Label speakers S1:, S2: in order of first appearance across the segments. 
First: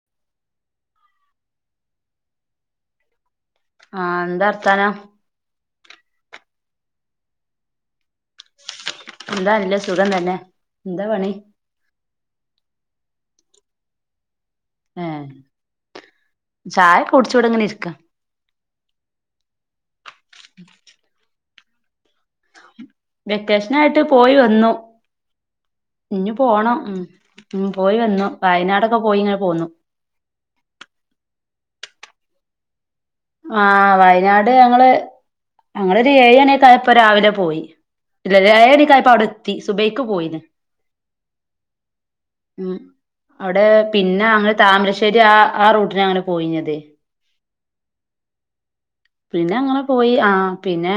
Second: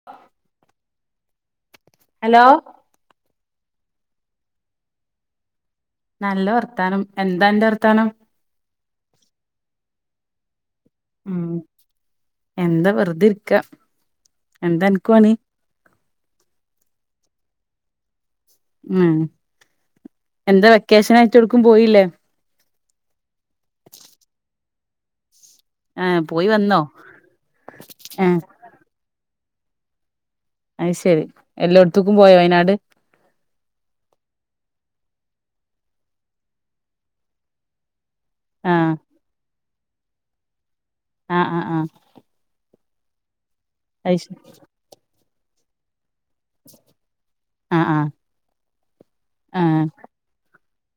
S1: [inaudible] Hello
S2: ആഹ് ന്താ വർത്താനം
S1: നല്ല വർത്താനം എന്താ അന്റെ വർത്താനം
S2: എന്താ നല്ല സുഖം തന്നെ എന്താ പണി
S1: ഉം എന്താ വെറുതെ ഇരിക്ക എന്താ അനക്ക്
S2: ഏഹ്
S1: പണി
S2: ചായ കുടിച്ച് ഇവടെ ഇങ്ങനെ ഇരിക്ക
S1: ഉം എന്താ വെക്കേഷൻ ആയിട്ട് എവ്ട്ക്കും പോയില്ലേ?
S2: വെക്കേഷൻ ആയിട്ട് പോയി വന്നു.
S1: ആഹ്
S2: ഇഞ്ഞി
S1: പോയി വന്നോ
S2: പോണം ഉം പോയി വന്നു
S1: ആഹ്
S2: വയനാടൊക്കെ പോയി ങ്ങനെ പോന്നു.
S1: അഹ് ശരി എല്ലോട്ത്ത്ക്കും പോയോ വയനാട്.
S2: ആഹ് വയനാട് ഞങ്ങള് ഞങ്ങളൊരു ഏഴണി ഒക്കെ ആയപ്പോ രാവിലെ പോയി. ഏഴണി
S1: ആഹ്
S2: ഒക്കെ ആയപ്പ അവിടെ എത്തി സുബൈക്ക് പോയിണ്
S1: ആഹ് ആഹ് ആഹ്
S2: ഉം അവിടെ
S1: അത്
S2: പിന്നെ
S1: ശരി
S2: അങ്ങ് താമരശ്ശേരി ആ ആ റൂട്ടിന അങ്ങനെ പോയിഞ്ഞത്
S1: ആഹ് ആഹ് ആഹ്
S2: പിന്നെങ്ങനെ പോയി ആ പിന്നെ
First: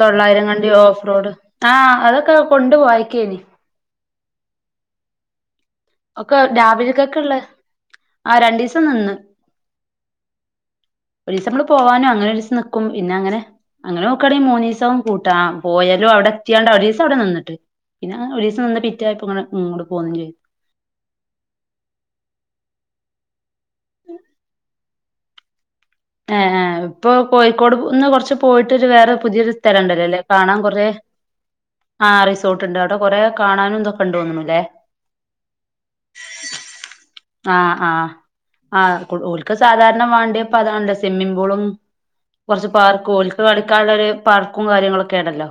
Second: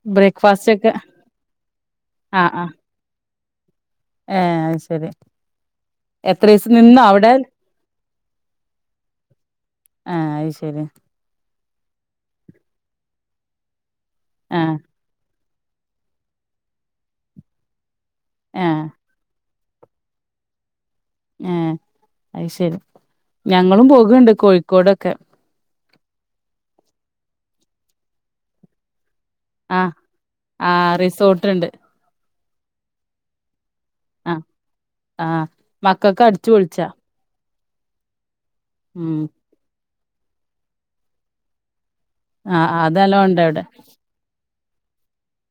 S2: തൊള്ളായിരം കണ്ടി
S1: ബ്രേക്ക്ഫാസ്റ്റ് ഒക്കെ
S2: ഓഫ് റോഡ്. ആഹ് അതൊക്കെ
S1: ആഹ് ആഹ്
S2: കൊണ്ട് പോയക്കേനി.
S1: ഏഹ് അഹ് ശരി
S2: ഒക്കെ
S1: എത്രീസം
S2: രാവില
S1: നിന്നോ അവിടെ
S2: കക്ക്ള്ള ആ രണ്ടിസം നിന്ന്
S1: ഏഹ്, അത് ശരി
S2: ഒരീസം നമ്മൾ പോവാനും. അങ്ങനെ ഒരീസം നിക്കും. പിന്നെ അങ്ങനെ, അങ്ങനെ നോക്കാണെങ്കി
S1: ആഹ്
S2: മൂന്നീസം കൂട്ടാ. ആഹ് പോയാലും അവിടെ എത്തിയാണ്ട് ഒരീസം അവിടെ നിന്ന്ട്ട്. പിന്നെ ഒരീസം നിന്ന്
S1: ആഹ്
S2: പിറ്റായപ്പോ ഇങ്ങെട് ങ്ങോട് പോന്നും ചെയ്ത്.
S1: ഏഹ് അയ് ശരി, ഞങ്ങളും പോക്ണ്ട് കോഴിക്കോടൊക്കെ.
S2: ഏഹ് ഏഹ്, ഇപ്പൊ കോഴിക്കോട്ന്ന് കുറച്ച് പോയിട്ടൊരു വേറെ പുതിയൊരു
S1: ആഹ്
S2: സ്ഥലംണ്ടല്ലോ ല്ലെ കാണാൻ കൊറെ.
S1: ആഹ് റിസോർട്ട്ണ്ട്
S2: ആഹ് റിസോർട്ട്ണ്ട്. അവ്ടെ കൊറെ കാണാനുംതൊ
S1: അഹ്, ആഹ് മക്കക്കടിച്ചു പൊളിച്ചാ.
S2: ആഹ് ആഹ്, ആഹ്
S1: ഉം
S2: ക് ഓൽക്ക് സാധാര്ണ മാണ്ട്യെപ്പത് ആണല്ലൊ സ്വിമ്മിംഗ് പൂളും, കൊർച്ച്
S1: ആഹ് അത്
S2: പാർക്കും,
S1: നല്ലോം ഉണ്ട്
S2: ഓൽക്ക്
S1: അവിടെ
S2: കളിക്കാനുള്ള ഒരു പാർക്കും കാര്യങ്ങളൊക്കേണല്ലോ.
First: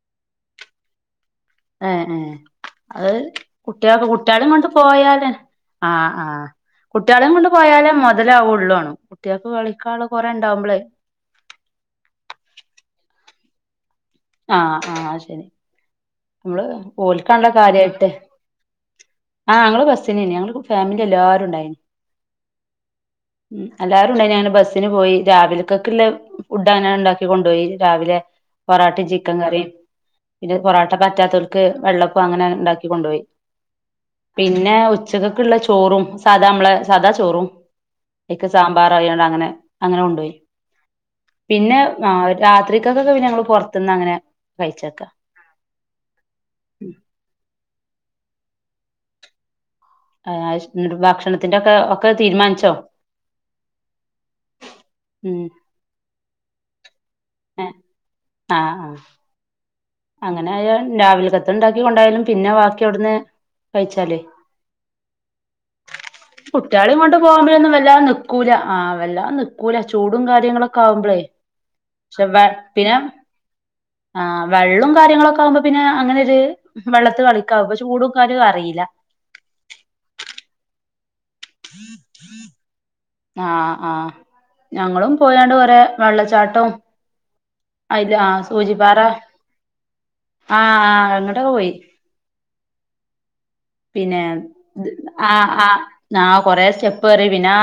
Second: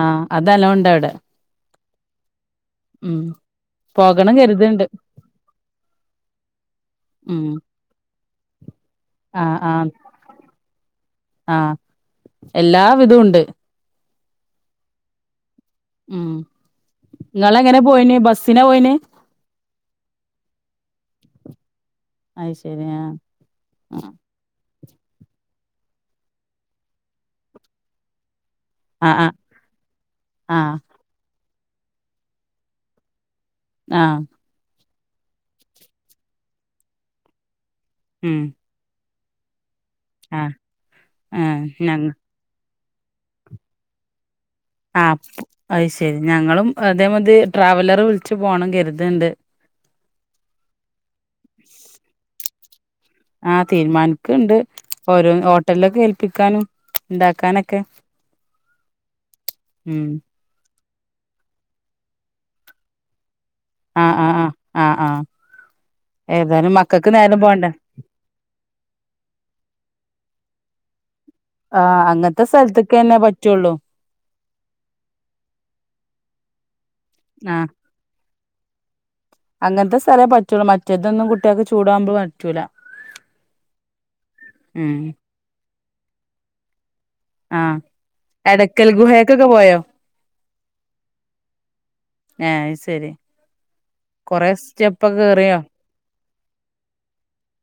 S1: ആഹ്, അതല്ലോം ഇണ്ട് അവ്ടെ.
S2: ഏഹ് ഏഹ്. അത് കുട്ട്യേക്
S1: പോകണം
S2: കുട്ട്യേളിം കൊണ്ട്
S1: കരുത്ണ്ട്
S2: പോയാല്. ആഹ് ആഹ് കുട്ട്യാളിം
S1: ഉം
S2: കൊണ്ട് പോയാലേ മൊതലാവുള്ള്വാണും. കുട്ട്യാക്ക്
S1: ആഹ് ആഹ്
S2: കളിക്കാൻള്ള കൊറേ ഉണ്ടാവുമ്പളേ.
S1: ആഹ്, എല്ലാ വിധൂണ്ട്.
S2: ആഹ് ആഹ് അത് ശരി,
S1: ഉം
S2: നമ്മള് ഓൽക്കാണല്ലോ
S1: ഇങ്ങളെങ്ങനെ
S2: കാര്യായിട്ട്.
S1: പോയിന് ബസ്സിനാ പോയിന്
S2: ആഹ് ഞങ്ങൾ ബസ്സിനേനി. ഞങ്ങള് ഫാമിലിൻ്റെ എല്ലാരുണ്ടായിനി.
S1: അയ് ശരി ആഹ്.
S2: ഉം, എല്ലാരുണ്ടായിനി അങ്ങനെ ബസ് സിന് പോയി. രാവിൽക്കക്ക്ള്ളെ ഫുഡ് അങ്ങനാണ്ട് ണ്ടാക്കി കൊണ്ടോയി. രാവിലെ പൊറാ ട്ടി
S1: ആഹ്
S2: ചിക്കൻ കറിം. പിന്നെ
S1: ആഹ്
S2: പൊറോട്ട പറ്റാത്തോൽക്ക് വെള്ളപ്പം അങ്ങനാണ്ട് ണ്ടാക്കി കൊണ്ടോയി.
S1: ആഹ്
S2: പിന്നെ ഉച്ചക്കക്ള്ള ചോറും. സാദാ നമ്മളെ സാദാ ചോറും,
S1: ഉം
S2: അയ്ക്ക് സാ മ്പാറായാണ്ട് അങ്ങനെ, അങ്ങനെ കൊണ്ടോയി
S1: ആഹ് ആഹ്
S2: പിന്നെ,
S1: ഞങ്ങ
S2: ആഹ് രാത്രിക്കക്ക് ഒക്കെ ഞങ്ങൾ പൊറ്ത്ത്ന്ന് അങ്ങനെ, കഴിച്ചേക്കാ
S1: ആഹ്, അപ് അത് ശരി, ഞങ്ങളും അതേ മതി ട്രാവലറ് വിളിച്ച് പോണം കരുത്ണ്ട്.
S2: ആഹ്. അഹ് ശ്. ന്നിട്ട് ഭക്ഷണത്തിൻ്റൊക്കെ ഒക്കെ തീരുമാനിച്ചോ?
S1: ആഹ് തീരുമാനിക്ക്ണ്ട് ഓരോ
S2: ഉം
S1: ഹോട്ടൽലൊക്കെ ഏൽപ്പിക്കാനും.
S2: ആഹ്
S1: ഇണ്ടാക്കാനൊക്കെ,
S2: ആഹ്
S1: ഉം.
S2: അങ്ങനെ ആയാ രാവിൽകത്തത് ഇണ്ടാക്കി കൊണ്ടായാലും പിന്നെ വാക്കി അവട്ന്ന്
S1: ആഹ്
S2: കയിച്ചാലേ.
S1: ആഹ് ആഹ് ആഹ് ആഹ് ഏതായാലും
S2: കുട്ട്യാളിം
S1: മക്കൾക്ക്
S2: കൊണ്ട്
S1: നേരം പോണ്ടേ
S2: പോക്മ്പഴൊന്നും വല്ലാതെ നിക് കൂല്ലാ. ആഹ് വെല്ലാം നിക്കൂല്ലാ ചൂടും കാര്യങ്ങളൊക്കെ ആവ്മ്പെളേ.
S1: ആഹ് അങ്ങത്തെ സ്ഥൽത്ത്ക്കെന്നെ പറ്റൊള്ളൂ.
S2: ആഹ് വെള്ളും കാര്യങ്ങളൊക്കെ ആവ്മ്പോ പിന്നെ അങ്ങനൊര് വെള്ളത്ത് കളിക്കാ അപ്പ ചൂടും കാരും അറീല്ലാ.
S1: അങ്ങൻത്തെ സ്ഥലേ പറ്റൊള്ളൂ. മറ്റേതൊന്നും കുട്ട്യേക്ക് ചൂടാവ്മ്പ പറ്റൂല്ലാ.
S2: ആഹ് ആഹ്
S1: ഉം
S2: ഞങ്ങളും പോയാണ്ട് കൊറെ വെള്ളച്ചാട്ടും
S1: ആഹ്
S2: അയ്ല് ആഹ്
S1: എടക്കൽ
S2: സൂചിപ്പാറ
S1: ഗുഹേക്കൊക്കെ പോയോ
S2: ആഹ് ആഹ് അങ്ങട്ടൊക്ക പോയി.
S1: ആഹ് അയ് സെരി.
S2: പിന്നെ ആഹ്
S1: കേറിയോ
S2: ആഹ് ന്നാ കൊറേ സ്റ്റെപ്പ് കേറി പിന്നാ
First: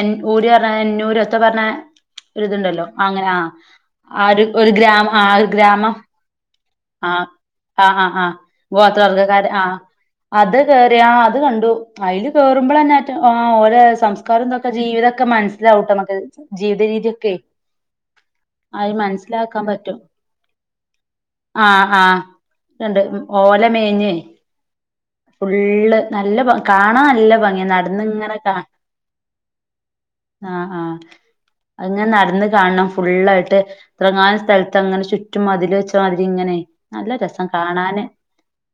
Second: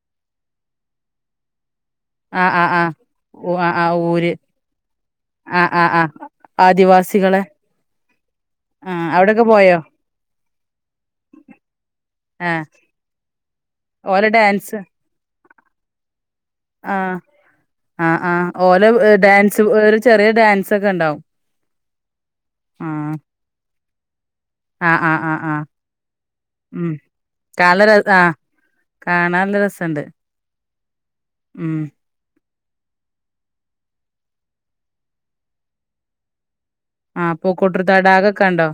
S2: എൻ ഊര് പർഞെ എന്നൂരോ എത്തോ പർഞെ, ഒര്
S1: ആഹ്
S2: ഇത്
S1: ആഹ്
S2: ഇണ്ടല്ലോ
S1: ആഹ്
S2: അങ്ങനെ ആഹ് ആ ഒര് ഒര് ഗ്രാമ ആഹ് ഒര്
S1: ആഹ്
S2: ഗ്രാമം
S1: ആഹ്
S2: ആഹ്
S1: ആദിവാസികളെ
S2: ആഹ് ആഹ് ആഹ്
S1: ആഹ് അവിടൊക്കെ
S2: ഗോത്രവർഗ്ഗക്കാര് ആഹ്.
S1: പോയോ
S2: അത് കേറി, ആഹ് അത് കണ്ടു അയില്
S1: ഏഹ്
S2: കേറുമ്പളെന്നെ മറ്റെ ആഹ് ഓലെ സം സ്ക്കാരും ഇതൊക്കെ ജീവിതൊക്കെ മനസ്സിലാവുട്ടൊ നമ്മക്ക്.
S1: ആഹ് ആഹ് ആഹ് ഓലെ
S2: അത്
S1: ഏഹ് ഡാൻസ്
S2: മനസ്സിലാക്കാൻ
S1: ഒര്
S2: പറ്റും
S1: ചെറിയ ഡാൻസൊക്കെ ണ്ടാവും.
S2: ആഹ് ആഹ് ഇണ്ട്. ഓല മേഞ്ഞെ
S1: ആഹ് ആഹ് ആഹ് ആഹ്
S2: ഫുള്ള് നല്ല ബ
S1: ഉം
S2: കാണാൻ നല്ല ബംഗിയാണ്
S1: കാണ
S2: നടന്ന്
S1: ആഹ്
S2: ഇങ്ങനെ കാ
S1: കാണാൻ നല്ലാ രേസോണ്ട്
S2: ആഹ് ആഹ് അഹ് ഇങ്ങനേ നടന്ന് കാണണം ഫുള്ളായിട്ട് എത്തറങ്ങാനും സ്ഥലത്ത് അങ്ങനെ ചുറ്റും മതില് വെച്ചാ മാതിരി ഇങ്ങനെ നല്ല
S1: ആഹ്
S2: രെസം
S1: പൂക്കോട്ടൂർ
S2: കാണാന്
S1: തടാകക്കെ കണ്ടോ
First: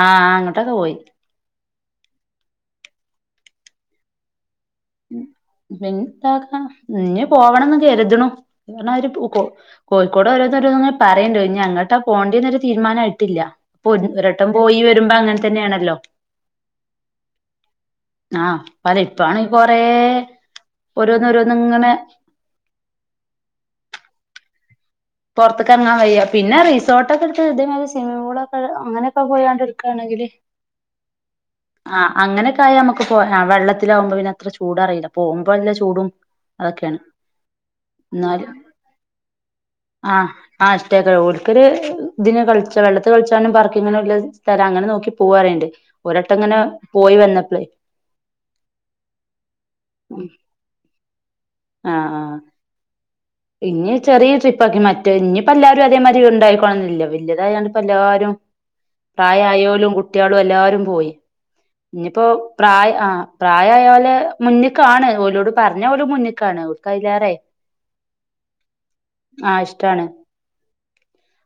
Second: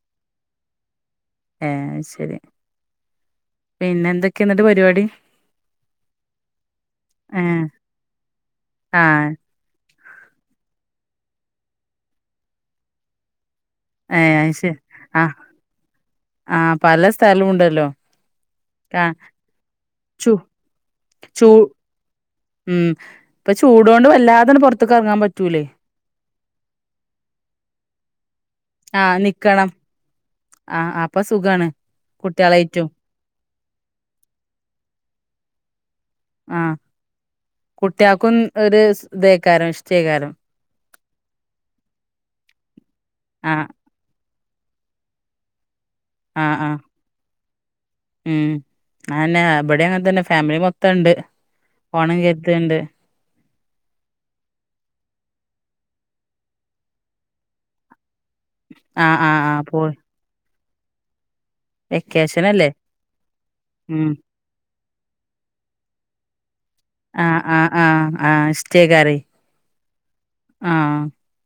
S2: ആഹ് ആഹ് അങ്ങാട്ടോക്കെ പോയി
S1: ഏഹ് അഹ് ശരി പിന്നെ എന്തൊക്ക്യായ എന്നിട്ട് പരി
S2: പിന്നെന്താക്ക ഇഞ്ഞ്
S1: ഏ
S2: പോവണം എന്ന് കരുത് ന് എങ്ങനെ
S1: ആ
S2: ആയാലും ഒരു പോക്ക് പോകും കോഴിക്കോട് ഓരാന്ന് ഓരോന്ന് ഇങ്ങനെ പറയണ്ട് ഇനി എങ്ങോട്ടാ പോണ്ടേന്നൊര് തീരുമാനം ആയിട്ടില്ല പോയി
S1: ഏ
S2: ഒരട്ടം
S1: അത് ശരി
S2: പോയി വെര്മ്പോ
S1: ആ
S2: അങ്ങനെ തന്നെയാണല്ലോ
S1: ആ പല സ്ഥലവും ഉണ്ടല്ലോ
S2: ആഹ്
S1: ആ
S2: [unintelligible] ഇപ്പാണേ കൊറ
S1: ചൂ
S2: ഓരോന്ന്
S1: ചൂ
S2: ഓരോന്ന് ഇങ്ങനെ
S1: ഉം ഇപ്പൊ ചൂടോണ്ട് വല്ലാതെ അങ്ങ് പൊറത്തേക്ക് എറങ്ങാൻ പറ്റൂല്ലോ
S2: ആഹ് വയ്യാ പിന്നെ റിസോർട്ടൊക്കെ എട്ത്ത് ഇതേപേലെ സിമ്മി ക്ക്
S1: ആ
S2: അങ്ങനെയൊക്കെ പോയാണ്ട്
S1: നിക്കണം
S2: എട്ക്കയാണെങ്കില്
S1: ആ അപ്പൊ സുഖാണ്
S2: ആഹ് അങ്ങനെയൊക്കെ ആയാ
S1: കുട്ടികളായിട്ടും
S2: നമ്മക്ക് വെള്ളത്തിലാവമ്പൊ പിന്നെ അത്ര ചൂട് അറിയില്ല പോവുമ്പോ നല്ല ചൂടും
S1: ആഹ്
S2: അതൊക്കെയാണ്
S1: കുട്ടിയക്കും
S2: എന്നാലും
S1: ഒര് ഇതക്കാരും ഇഷ്
S2: ആഹ് ആഹ് ഇഷ്ടക്ക്യാ ഓര്ക്കാര് ഇതിന് കളിച്ചാ വെള്ളത്തി
S1: ആ
S2: കളിച്ചാലും പാർക്കിങ്ങന്ലത് കാരം അങ്ങനെ നോക്കി പോവാറേണ്ട് ഒര് വട്ടം
S1: ആ
S2: അങ്ങനെ
S1: ആ
S2: പോയി വന്നപ്പാളേ
S1: ഉം അതെന്നെ ഇവടെ അങ്ങനെ തന്നെ ഫാമിലി മൊത്തം ഇണ്ട്
S2: ആഹ്
S1: പോണം
S2: ആഹ്
S1: വിചാരിക്ക് ണ്ട്
S2: ഇനി ചെറിയ ട്രിപ്പ് ആകി മറ്റേ ഇഞ്ഞ് ഇപ്പോ അതേ മാതിരി ഇണ്ടായിക്കോണം എന്നില്ല വലിയതായികാണ്ട് ഇപ്പോ എല്ലാരും
S1: ആ ആ ആ പോ
S2: പ്രായയോലും കുട്ടിളോം എല്ലോരും പോയി ഇഞ്ഞ് ഇപ്പോ
S1: വെക്കേഷൻ അല്ലേ
S2: പ്രായാ ആഹ്
S1: ഉം
S2: പ്രായായോലെ മുന്നിക്കാണ് ഓലോട് പറഞ്ഞാ ഓല് മുന്നിക്കാണ്
S1: ആഹ് ആഹ് ആഹ് ആഹ് ഇഷ്ട്ടേക്കാരേ
S2: ആഹ് ഇഷ്ട്ടാണ്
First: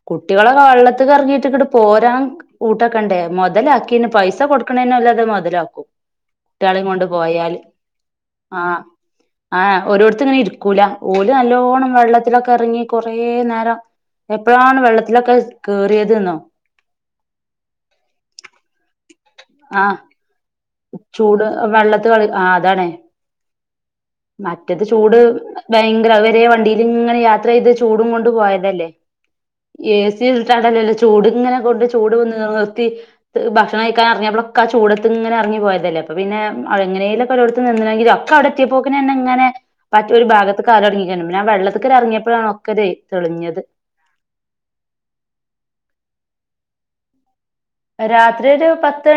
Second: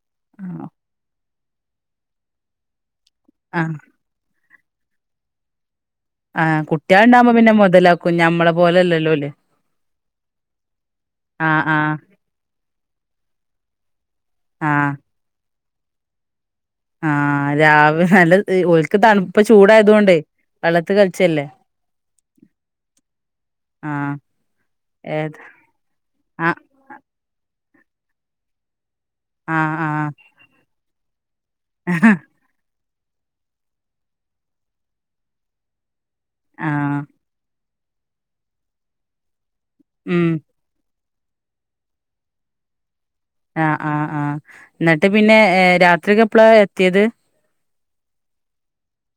S2: കുട്ടിളൊക്കെ
S1: ആഹ്
S2: വെള്ളത്തിലേറങ്ങിട്ട് ഇങ്ങാട് പോരാൻ കൂട്ടാക്കണ്ടേ
S1: ആഹ്
S2: മൊതലാക്കി ആക്കിന് പൈസ കൊട് ക്ക്നതിന് ഉള്ളത് മൊതലാക്കും
S1: ആഹ്
S2: കുട്ട്യാളീം
S1: കുട്ടിള്
S2: കൊണ്ട്
S1: ഇണ്ടാവുമ്പോ പിന്നെ
S2: പോയാല്
S1: മൊതലാക്കും ഞമ്മളെ പോലെ അല്ലല്ലോ ഓല്
S2: ആഹ് ഒരിടത്ത് ഇങ്ങനെ ഇരിക്കൂല്ലാ ഓൽ നല്ലോ
S1: ആഹ്
S2: ഇപ്പണം
S1: ആഹ്
S2: വെള്ളത്തിലൊക്കെ എറങ്ങി കൊറേ നേരം എപ്പളാണ്
S1: ആഹ്
S2: വെള്ളത്തിലൊക്കെ കേറിയത് എന്നോ
S1: ആഹ് രാവിലെ അല്ല ഒൽക്ക് തണുപ്പ്
S2: ആ
S1: ചൂടായതോണ്ടേ വെള്ളത്ത്
S2: ചൂട്
S1: കളിച്ചല്ലേ
S2: വെള്ളത്ത് കളി ആ അതാണ്
S1: ആഹ്
S2: മറ്റത് ചൂട്
S1: ഏത്
S2: ഭയങ്കര അതുവരെ
S1: ആഹ്
S2: വണ്ടി ഇങ്ങനെ യാത്ര ചെയ്തു ചൂടും കൊണ്ട് പോയതല്ലേ
S1: ആഹ്
S2: എ സി ഇട്ടാണ്ടല്ലോ ചൂട് ങ്ങനെ ഫുഡ് ചൂട്
S1: ആഹ്
S2: നിർത്തി ഭക്ഷണം കഴിക്കാൻഇറങ്ങിയപ്പോ ഒകെ ആ ചൂടത്ത് ഇങ്ങനെ ഇറങ്ങിയപ്പോ പോയതല്ലേ അപ്പൊ പിന്നെ
S1: ആഹ്
S2: എങ്ങനെലൊക്കെ ഓരൊട്ത്ത് നിന്നെങ്കില ഒക്കെ അവിടെ എത്തിയപ്പോക്കിെന്നെ ഇങ്ങനെ മറ്റൊ ഒരു
S1: ഉം
S2: ഭാഗത്ത് കാൽ തുടങ്ങിക്ക് പിന്നെ ആ വെള്ളത്തിക്കറി ഇറങ്ങിയപ്പോഴാണ് ഒക്കെ തെളിഞ്ഞത്
S1: ആ ആഹ എന്നിട്ട് പിന്നെ രാത്രിക്കെ എപ്പോഴാ എത്തിയത്
S2: രാത്രി ഒരു പത്ത്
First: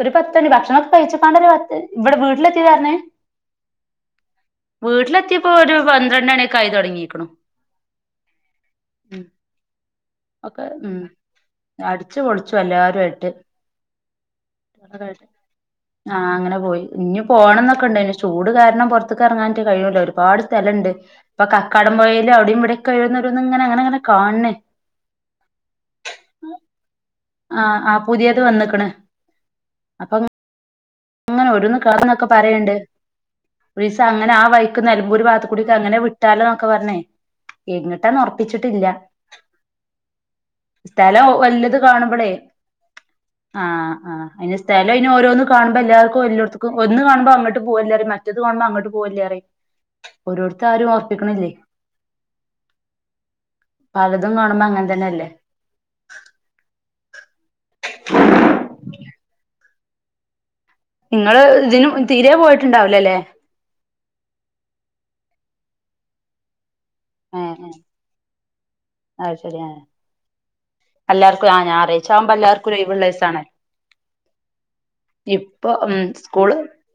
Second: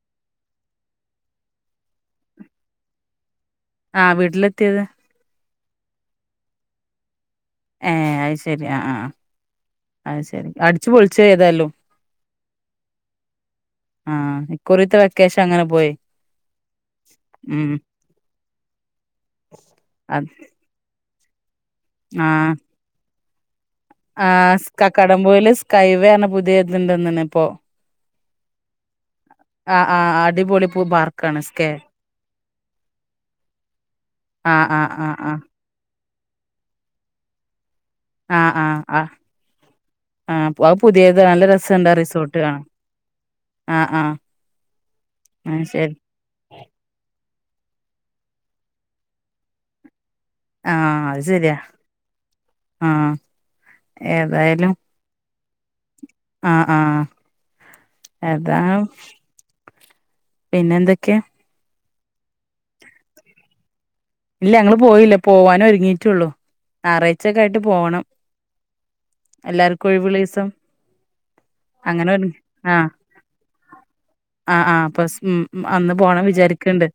S2: ഒരു പത്തു മണി ഭക്ഷണം ഒക്കെ കഴിച്ചപ്പാണ്ടല്ല പത്ത് ഇവിടെ വീട്ടിലെത്തിയതാ പറഞ്ഞേ
S1: ആഹ് വീട്ടിലെത്തിയത്
S2: വീട്ടിലെത്തിയപ്പോ ഒരു പന്ത്രണ്ട് മണി ആയി തുടങ്ങിരിക്ക്ന്
S1: ഏ അത് ശരി ആ ആ
S2: ഒക്കെ ഉം
S1: ഏതായാലും
S2: അടിച്ചു പൊളിച്ചു എല്ലാവരും ആയിട്ട്
S1: ആഹ് ഇക്കുറിത്തെ വെക്കേഷൻ അങ്ങനെ പോയി
S2: ആഹ് അങ്ങനെ പോയി ഇഞ്ഞു
S1: ഉം
S2: പോണംന്നൊക്കെ ഇണ്ടയ്ന് ചൂട് കാരണം പൊർ ത്ത്ക്ക് ഇറങ്ങാൻറ്റ് കഴിയൂല
S1: അത്
S2: ഒരുപാട് സ്ഥലണ്ട് ഇപ്പ കക്കാടം പൊഴയല്
S1: ആഹ്
S2: അവിടേം ഇവിടടെം ഓക്കെ ഓരോന്നു ഒരോന്ന് ഇങ്ങനെ അങ്ങനെങ്ങനെ കാണ്ണ്
S1: കക്കാടംപൊയില് സ്കൈവേ അർഞ്ഞ പുതിയത് ഇതുണ്ടന്നെണെ ഇപ്പോ
S2: ആഹ് ആഹ് പുതിയത് വന്ന്ക്ക്ണ്
S1: ആഹ് ആഹ്
S2: അപ്പങ്ങ്
S1: അടിപൊളി പൂ പാർക്ക്
S2: അങ്ങനെ ഓരോന്ന് കാണുന്നൊക്കെ പറയണ്ട് ഒരിസം അങ്ങനെ ആ
S1: ആഹ്
S2: വഴിക്ക്
S1: ആഹ് ആഹ്
S2: നിലമ്പൂർ ഭാഗത്ത്‌ ക്കൂടി അങ്ങനെ വിട്ടാലോ എന്നൊക്കെ പറഞ്ഞേ എങ്ങിട്ടാന്ന്
S1: ആഹ് ആഹ് ആഹ്
S2: ഉറപ്പിച്ചിട്ടില്ല
S1: ആഹ് ആഹ് അത് പുതിയത് നല്ല രസണ്ട് ആ
S2: കാണുമ്പളേ
S1: റിസോർട്ട് കാണാൻ
S2: ആഹ് ആഹ് അയിന് സ്ഥലം ഇനി ഓരോന്നും
S1: ആഹ്
S2: കാണുമ്പൊ
S1: ശരി
S2: എല്ലാ ർക്കും എല്ലൊട്ത്തുക്കും ഒന്ന് കാണുമ്പോ അങ്ങട്ട് പോകല്ലേ പറയും മറ്റത് കാണുമ്പോ അങ്ങട്ട് പോവല്ലേ പറയും ഓരോട്ത്ത് ആരും
S1: ആഹ് അത്
S2: ഉറപ്പിക്കണില്ലേ
S1: ശരിയാ ആഹ്
S2: പലതും കാണുമ്പോ
S1: ഏതായാലും
S2: അങ്ങൻതന്നെല്ലേ
S1: ആഹ് ആഹ് അതാ പിന്നെന്ത്‌
S2: ഇങ്ങള് ഇതിനും തീരെ പോയിട്ടുണ്ടാവില്ല ല്ലെ
S1: ഇല്ല ഞങ്ങള് പോയില്ല പോവാനും ഒരുങ്ങിട്ടുള്ളു ഞായറാഴ്ചക്കെ
S2: ഏഹ്
S1: ആയിട്ട്
S2: ഏഹ്
S1: പോണം
S2: അത് ശരി ആഹ്
S1: എല്ലാർക്കും ഒഴിവുള്ളീസം
S2: എല്ലാർക്കും ആഹ് ഞായറാഴ്ച ആവുമ്പോ എല്ലാവർക്കും ഒരു
S1: ആഹ്
S2: ഒഴിവുള്ള ദിവസം ആണ്
S1: ആഹ് ആഹ് പസ് മ് അന്ന്
S2: ഉം
S1: പോണം
S2: സ്കൂള്
S1: വിചാരിക്കണ്ട്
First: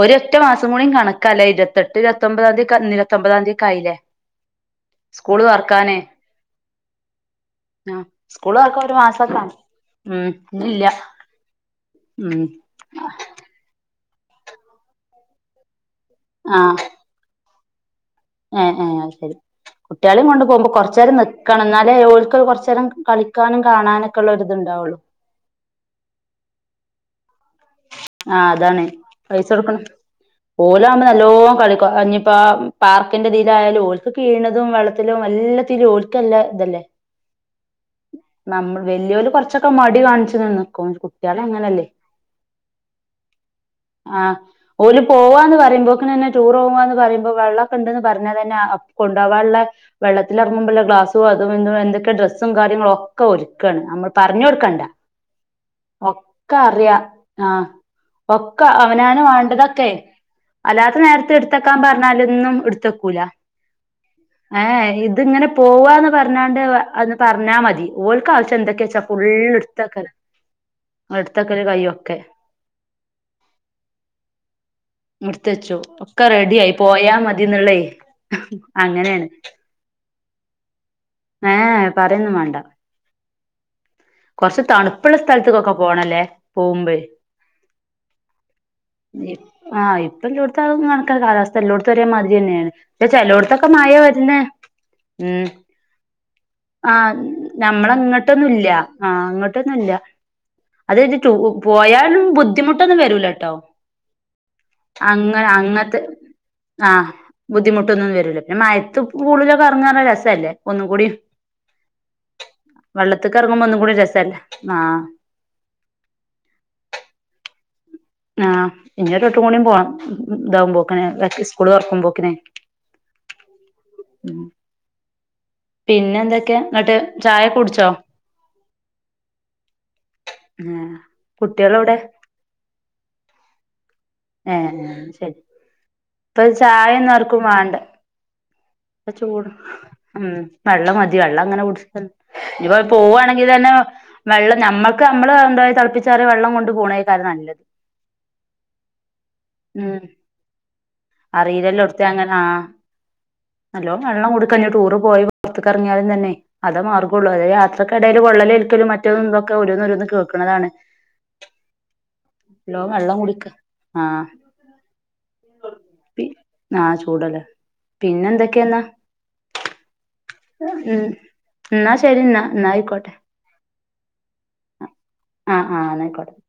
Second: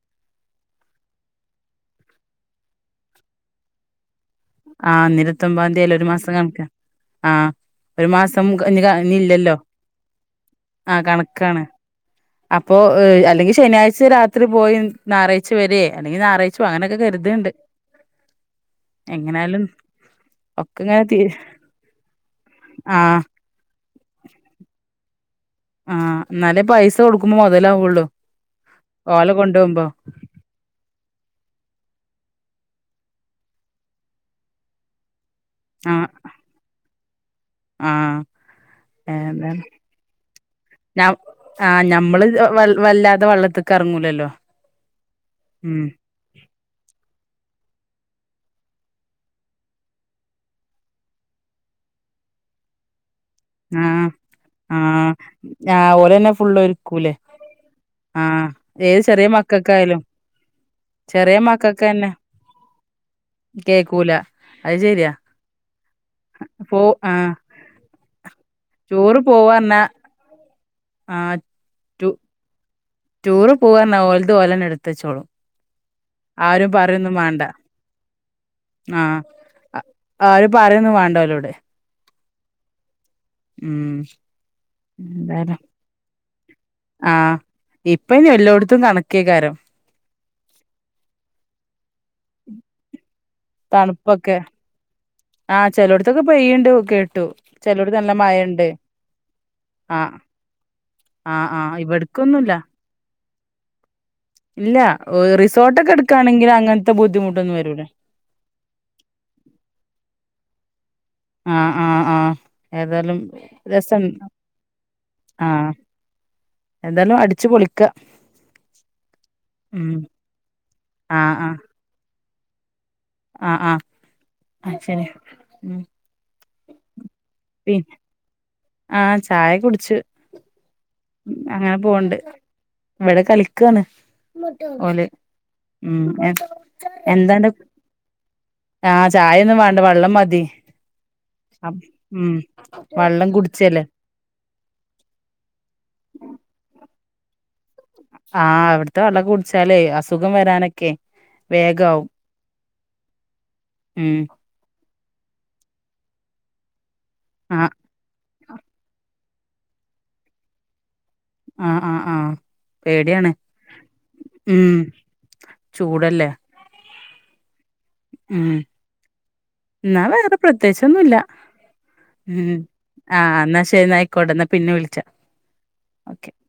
S2: ഒരൊറ്റ മാസം കൂടി കണക്കാ ലേ ഇരുപത്തെട്ട് ഇരുപത്തൊമ്പതാം തീക്കെ ഇന്ന് ഇരുപത്തിഒമ്പതാം തീ തീ ഒക്കായില്ലേ
S1: ആഹ് ഇന്ന് ഇരുമ്പത്ഒമ്പതാം തീ അല്ലെ ഒരു മാസം കണക്ക. ആഹ്
S2: ആഹ്
S1: ഒരു മാസം
S2: സ്കൂള്
S1: ക
S2: തൊറക്കാൻ
S1: ഇനികാ
S2: ഒരു
S1: ഇനി
S2: മാസൊക്കാണ്
S1: ഇല്ലല്ലോ
S2: ഉം ഇന്നില്ല
S1: ആഹ് കണക്കാണ്
S2: ഉം
S1: അപ്പോ അല്ലെങ്കി ശനിയാഴ്ച രാത്രി പോയി നാറാഴ്ച വരേ അല്ലെങ്കി നായറാഴ്ച്ചോ
S2: ആഹ്
S1: അങ്ങനൊക്കെ കരുത്ണ്ട്
S2: ഏഹ് ഏഹ് അത്ശരി കുട്ട്യാളേം കൊണ്ട് പോകുമ്പൊ
S1: ഒക്കെ ഇങ്ങനെ
S2: കൊർചേരം
S1: തീ
S2: നിക്കണം എന്നാലേ ഓലിക്ക് കൊർച്ചേരം
S1: ആഹ്
S2: കളിക് ക്കാനും കാണാനൊക്കെള്ള ഒരു ഇത് ഇണ്ടാവുള്ളൂ
S1: ആഹ് എന്നാലേ പൈസ കൊടുക്കുമ്പൊ മുതലാവുള്ളൂ
S2: ആഹ് അതാണ്
S1: ഓലെ
S2: പൈസ കൊടുക്കണം
S1: കൊണ്ടുപോകുമ്പോ
S2: ഓലാവുമ്പോ നല്ലോ കളിക്കു അഞ്ഞിപ്പാ പാർക്കിന്റെ ഇതിയിലായാലും ഓൽക്ക് കീണതും വെള്ളത്തിലും എല്ല ത്തിലും
S1: ആഹ്
S2: ഓൽക്ക് നല്ല ഇതല്ലേ
S1: ആഹ്
S2: നമ്മൾ വല്യോല്
S1: ഏമ് ഏമ്
S2: കൊറച്ചൊക്കെ മടി കാണിച്ചു നിക്കും
S1: ഞാം
S2: കുട്ട്യാള്
S1: ആഹ്
S2: അങ്ങനല്ലേ
S1: ഞമ്മള് വൽ വല്ലാ തെ വെള്ളത്ത്
S2: ആഹ് ഓല് പോവാന്ന്
S1: ഉം
S2: പറയുമ്പോക്കണന്നെ ടൂർ പോവാന്ന് പറയുമ്പോ വെള്ളൊക്കെണ്ടന്ന് പറഞ്ഞാതന്നെ ആ കൊണ്ട് പോവാൻള്ളെ വെള്ളത്തിൽ ഇറങ്ങുമ്പോല്ല ഗ്ലാസ്സു അതും ഇതും എന്തൊക്കെ ഡ്രസ്സും കാര്യങ്ങലളൊക് ക്കെ ഒരുക്കാണ്
S1: ആഹ്
S2: നമ്മൾ പർഞ്ഞൊടുക്കണ്ട
S1: ആഹ് ആഹ് ഓലന്നെ
S2: ഒക്കെ
S1: ഫുള്ള്
S2: അറിയാ
S1: ഒരുക്കൂലേ
S2: ആഹ്
S1: ആഹ്
S2: ഒക്കെ
S1: ഏത്
S2: അവനാന്
S1: ചെറിയ
S2: വാണ്ടതൊക്കെ
S1: മക്കൾക്കായാലും
S2: അല്ലാത്ത നേര്ത്ത്
S1: ചെറിയ
S2: എടുത്തക്കാൻ
S1: മക്കൾക്ക് തന്നെ
S2: പറഞ്ഞാലൊന്നും എടുത്തക്കൂല
S1: കേക്കൂല അത്
S2: ഏഹ്
S1: ശരിയാ
S2: ഇത്ങ്ങനെ പോവാന്ന് പറഞ്ഞാണ്ട്
S1: പോ
S2: അത്
S1: ആഹ്
S2: പറഞ്ഞാ മതി ഓൽൽകാവശ്യം എന്തൊക്കെ വച്ചാ
S1: ടൂറ്
S2: ഫുള്ള്
S1: പോവാർഞ്ഞാ
S2: ടുത്തക്കൽ
S1: ആഹ്
S2: എടുത്തക്കൽ
S1: ടു
S2: കയ്യൊക്കെ
S1: ടൂറ് പോവാറഞ്ഞാ ഓലത് ഓലന്നെ എടുത്തച്ചോളും
S2: എടുത്തച്ചു ഒക്കെ റെഡി ആയി പോയാ മതിന്നള്ളേ
S1: ആഹ് അത്‌ പറയൊന്നു വേണ്ട ഓലോഡ്
S2: ഏ പറയൊന്നും വേണ്ട
S1: ഉം
S2: കുറച്ച് തണുപ്പുള്ള
S1: എന്തായാലും
S2: സ്ഥലത്തേക്കൊക്കെ പോണല്ലേ പോകുമ്പോ
S1: ആഹ് ഇപ്പ ഇനി എല്ലായിടത്തും തണ്ക്കേക്കാര
S2: ആഹ് ഇപ്പഎല്ലോടുതും അ കണക്കാ കാലാവസ്ഥ എല്ലോടതും ഒരേമാതിരി തന്നെയാണ് ചെലോടത്തൊക്കെ മയ
S1: തണുപ്പൊക്കെ
S2: വരുന്ന് ഉം
S1: ആഹ് ചെലോട്ത്തൊക്കെ പെയ്യ്ണ്ട്
S2: ആഹ്
S1: കേട്ടു ചെലോട്ത്ത് നല്ല മഴണ്ട്
S2: ഞമ്മളങ്ങോട്ടൊന്നുംല്ല ആഹ് ഇങ്ങോട്ടൊന്നുംല്ല
S1: ആഹ്
S2: അത്ച്ച്ട്ട്
S1: ആഹ് ആഹ്
S2: പോയാലും
S1: ഇവട്ക്കൊന്നുല്ല
S2: ബുദ്ധിമുട്ടൊന്നും വരൂലട്ടോ
S1: ഇല്ല
S2: അങ്ങനെ
S1: റിസോർട്ടൊക്കെ
S2: അങ്ങത്തെ
S1: ഇട്ക്കാണെങ്കിൽ അങ്ങൻത്തെ
S2: ആഹ്
S1: ബുദ്ധിമുട്ടൊന്നും വരൂല
S2: ബുദ്ധിമുട്ടൊന്നും വരൂല പിന്നെ മയത്ത് പൂളി ലൊക്കെ എറങ്ങാറഞ്ഞ രസല്ലേ ഒന്നുകൂടി
S1: ആഹ് ആഹ് ആഹ് ഏതായാലും
S2: ഇറങ്ങുമ്പോ ഒന്നും കൂടി
S1: രസം
S2: രസല്ലേ ആഹ്
S1: ആഹ് എന്താലും അടിച്ചു പൊളിക്ക
S2: ആഹ് ഇനി ഒരുവട്ടംകൂടി പോണം
S1: ഉം
S2: ഇതാവുമ്പോക്കിന് വെ
S1: ആഹ് ആഹ്
S2: സ്കൂള് തൊറക്കും പോക്കനെ
S1: ആഹ് ആഹ് അത് ശരി ഉം
S2: പിന്നെ എന്തൊക്കെയാന്നിട്ട് ചായ കുടിച്ചോ
S1: പിന്നെ ആഹ് ചായ കുടിച്ചു
S2: ഏഹ്
S1: അങ്ങനെ
S2: കുട്ടികളെവിടെ
S1: പോണ് ണ്ട് ഇവിടെ കളിക്കാണ്
S2: ഏഹ്
S1: ഓല്
S2: ശരി
S1: ഉം
S2: ഇപ്പൊ ചായൊന്നും ആർക്കും
S1: എന്താണ്ട്
S2: വാണ്ട
S1: ആഹ്
S2: പ്പ ചൂട്
S1: ചായൊന്നും വേണ്ട വെള്ളം
S2: ആഹ്
S1: മതി
S2: വെള്ളം മതി വെള്ളം അങ്ങനെ കുടിച്ച്
S1: ഉം
S2: ഇനീപ്പോ
S1: വെള്ളം
S2: പോകുകവാണെങ്കി തന്നെ
S1: കുടിച്ചല്ലേ
S2: വെള്ളം നമ്മക്ക് നമ്മള് എ തിളപ്പിച്ചറിയ വെള്ളം കൊണ്ട് പോണേകാരം നല്ലത്
S1: ആഹ് എവിട് വ്ട്ത്തെവള്ളക്കെ കുടിച്ചാലേ
S2: ഉം
S1: അസുഖം വരാനൊക്കെ വേഗാവും
S2: അറിയില്ലല്ലോടത്തെ അങ്ങനെ ആഹ് നല്ലോ
S1: ഉം
S2: വെള്ളം കുടി ക്ക ടൂറ് പോയി പുറത്തകറങ്ങിയാലും തന്നെ അതെ മാർഗുള്ളു അതത്
S1: ആഹ്
S2: യാത്രക്കെടേല് പൊള്ളലേൽക്കലും മറ്റതും ക്ക ഓരോന്നോരോന്ന് കേൾക്ക്ണതാണ്
S1: ആഹ് ആഹ് ആഹ്
S2: വെള്ളം
S1: പേടിയാണ്
S2: കുടിക്ക ആഹ്
S1: ഉം
S2: പി
S1: ചൂടല്ലേ
S2: ആഹ് ചൂടല്ലേ പിന്നെന്തൊക്കെയാന്നാ
S1: ന്നാ വേറെ പ്രത്യേകിച്ചൊന്നുല്ല
S2: എന്നാ ശരി എന്നാ
S1: ഉം
S2: എന്നാ ആയിക്കോട്ടെ
S1: ആഹ് എന്നാ ശരി അയ്ക് ക്കോട്ടെ എന്ന പിന്നെ വിളിച്ചാ
S2: ആഹ് ആഹ് ന്നയിക്കോട്ടെ
S1: ഓക്കെ